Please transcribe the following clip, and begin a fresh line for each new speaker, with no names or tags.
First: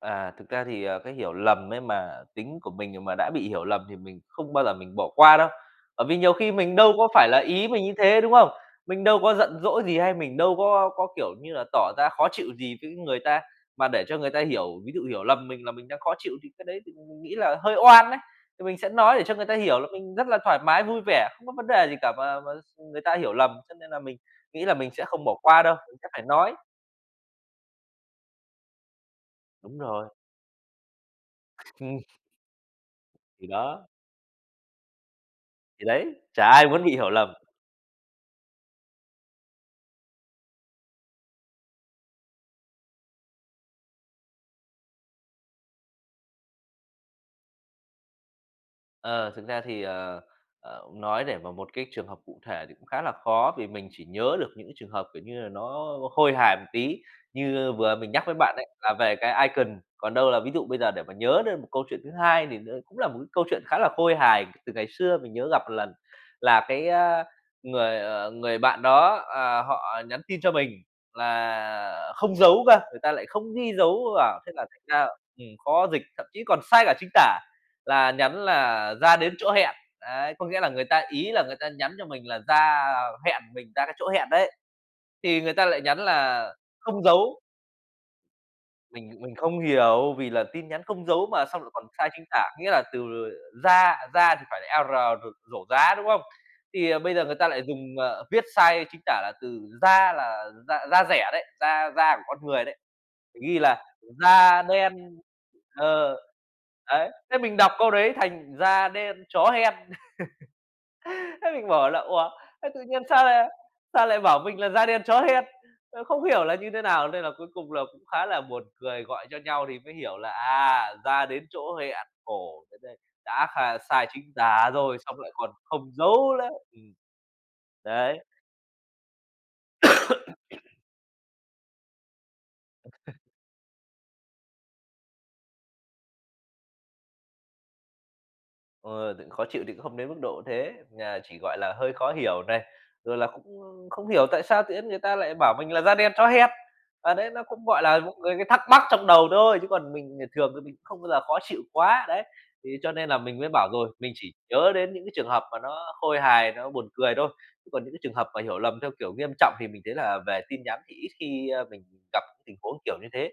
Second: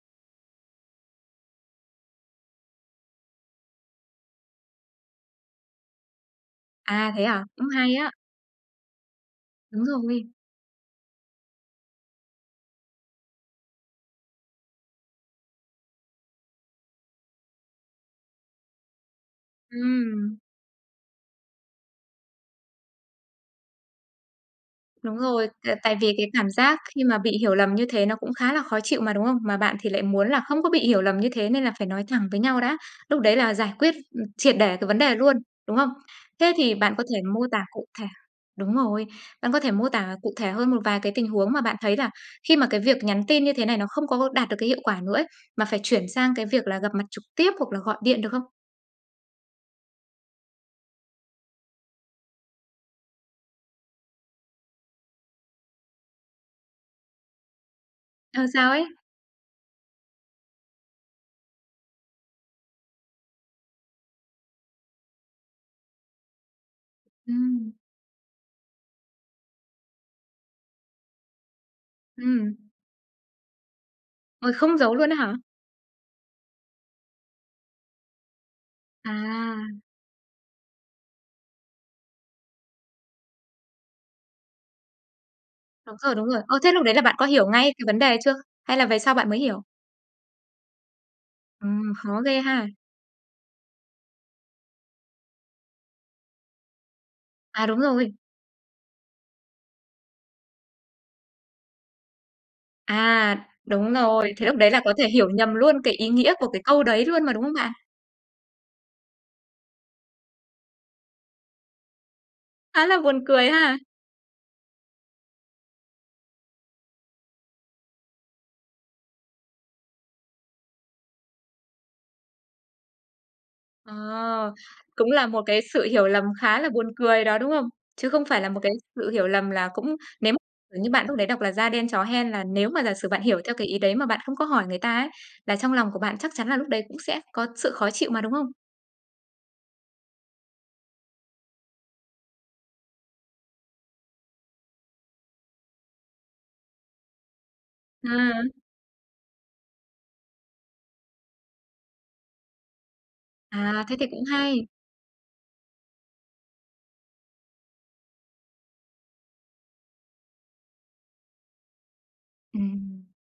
À, thực ra thì, à, cái hiểu lầm ấy mà tính của mình mà đã bị hiểu lầm thì mình không bao giờ mình bỏ qua đâu, bởi vì nhiều khi mình đâu có
À, thế
phải là
à? Cũng
ý mình như
hay á.
thế, đúng không? Mình đâu có giận dỗi
Đúng
gì hay
rồi.
mình đâu có có, kiểu như là, tỏ ra khó chịu gì với người ta, mà để cho người ta hiểu ví dụ hiểu lầm mình là mình đang khó chịu thì cái đấy thì mình nghĩ là hơi oan ấy. Thì mình sẽ nói để cho người ta hiểu là mình rất
Ừm!
là thoải mái, vui vẻ, không có vấn đề gì cả và và s ừm, người ta hiểu lầm. Cho nên là mình nghĩ là mình sẽ
Đúng
không bỏ
rồi,
qua
t
đâu.
tại
Mình sẽ
vì
phải
cái cảm
nói.
giác khi mà bị hiểu lầm như thế nó cũng khá là khó chịu mà, đúng không? Mà bạn
Đúng
thì lại
rồi.
muốn là không có bị hiểu lầm như thế nên là phải
Ừm.
nói thẳng với nhau đã. Lúc đấy
Thì
là giải
đó.
quyết, ừm, triệt để cái vấn đề luôn, đúng
Thì
không?
đấy. Chả
Thế
ai
thì
muốn bị
bạn có
hiểu
thể
lầm.
mô tả cụ thể đúng rồi, bạn có thể mô tả cụ thể hơn một vài cái tình huống mà bạn thấy là khi mà cái việc nhắn tin như thế này nó không có đạt được cái hiệu quả nữa ấy, mà phải chuyển sang cái việc là gặp mặt trực tiếp, hoặc là gọi điện được không?
Ờ, thực ra thì, ờ, ờ, nói để vào một cái trường hợp cụ thể thì cũng khá là khó vì mình chỉ nhớ được những cái trường hợp, kiểu như là, nó, ơ, khôi hài một tí. Như vừa mình nhắc với
Ờ,
bạn ấy
sao ấy?
là về cái icon, còn đâu là ví dụ bây giờ để mà nhớ đến một câu chuyện thứ hai thì nó đúng là một cái câu chuyện khá là khôi hài, từ ngày xưa mình nhớ gặp 1 lần là cái, ơ,
Ừm.
người, ờ, người bạn đó, ờ, họ nhắn tin cho mình là không
Ừm.
dấu cơ, người ta lại không ghi dấu vào thế
Ôi,
là
không
thành
dấu
ra,
luôn á hả?
ừm, khó dịch, thậm chí còn sai cả chính tả, là nhắn là "Ra đến chỗ hẹn.''
À.
Đấy, có nghĩa là người ta ý là người ta nhắn cho mình là ra, ờ, hẹn mình ra cái chỗ hẹn đấy, thì người ta lại
Đúng
nhắn
rồi, đúng rồi.
là
Ơ, thế lúc đấy là
không
bạn có
dấu.
hiểu ngay cái vấn đề ấy chưa? Hay là về
Mình
sau bạn
mình
mới
không
hiểu?
hiểu vì là tin nhắn không dấu mà xong lại còn
Ừm,
sai
khó
chính
ghê
tả,
ha.
nghĩa là từ, ờ, ra ra thì phải là "r" r rổ rá, đúng không? Thì, ờ, bây giờ người ta lại
À, đúng
dùng,
rồi.
ờ, viết sai chính tả là từ "ra" là da da dẻ đấy, da da của con người đấy,
À!
ghi là
Đúng rồi, thế lúc
"Da
đấy là có
đen."
thể hiểu nhầm luôn cái ý
Ờ.
nghĩa của cái câu đấy
Đấy,
luôn mà,
thế
đúng không
mình
bạn?
đọc câu đấy thành: "Da đen chó hen." Thế mình bảo là "Ủa, thế tự
Khá là
nhiên
buồn
sao lại
cười ha!
sao lại bảo mình là "Da đen chó hen." Ơ, không hiểu là như thế nào?" Nên là cuối cùng là cũng khá là buồn cười, gọi cho nhau thì mới hiểu là "À, ra đến chỗ hẹn", khổ thật đấy, đã kh sai chính
Ờ.
tả rồi,
Cũng
xong
là
lại
một
còn
cái sự
không
hiểu lầm
dấu nữa.
khá là buồn
Ừm.
cười đó, đúng không? Chứ
Đấy.
không phải là một cái sự hiểu lầm là cũng nếu m kiểu như bạn lúc đấy đọc là "Da đen chó hen" là nếu mà giả sử bạn hiểu theo cái ý đấy mà bạn không có hỏi người ta ấy, là trong lòng của bạn chắc chắn là lúc đấy cũng sẽ có sự khó chịu mà, đúng không?
Ờ, khó chịu thì cũng không đến mức độ thế, ờ, chỉ, gọi là, hơi khó hiểu này, rồi là cũng, ưm, không hiểu tại sao tự nhiên người ta lại bảo mình là "Da đen chó hen." À, đấy, nó cũng, gọi là, một cái
Ừm.
thắc mắc trong đầu thôi, chứ còn mình, ờ, thường thì mình cũng không bao giờ khó chịu quá. Đấy, thế cho nên là mình mới bảo
À,
rồi,
thế thì
mình
cũng
chỉ
hay.
nhớ đến những cái trường hợp mà nó khôi hài, nó buồn cười thôi. Chứ còn những cái trường hợp mà hiểu lầm theo, kiểu, nghiêm trọng thì mình thấy là về tin nhắn thì ít khi, ơ, mình gặp tình huống kiểu
Ừm.
như thế.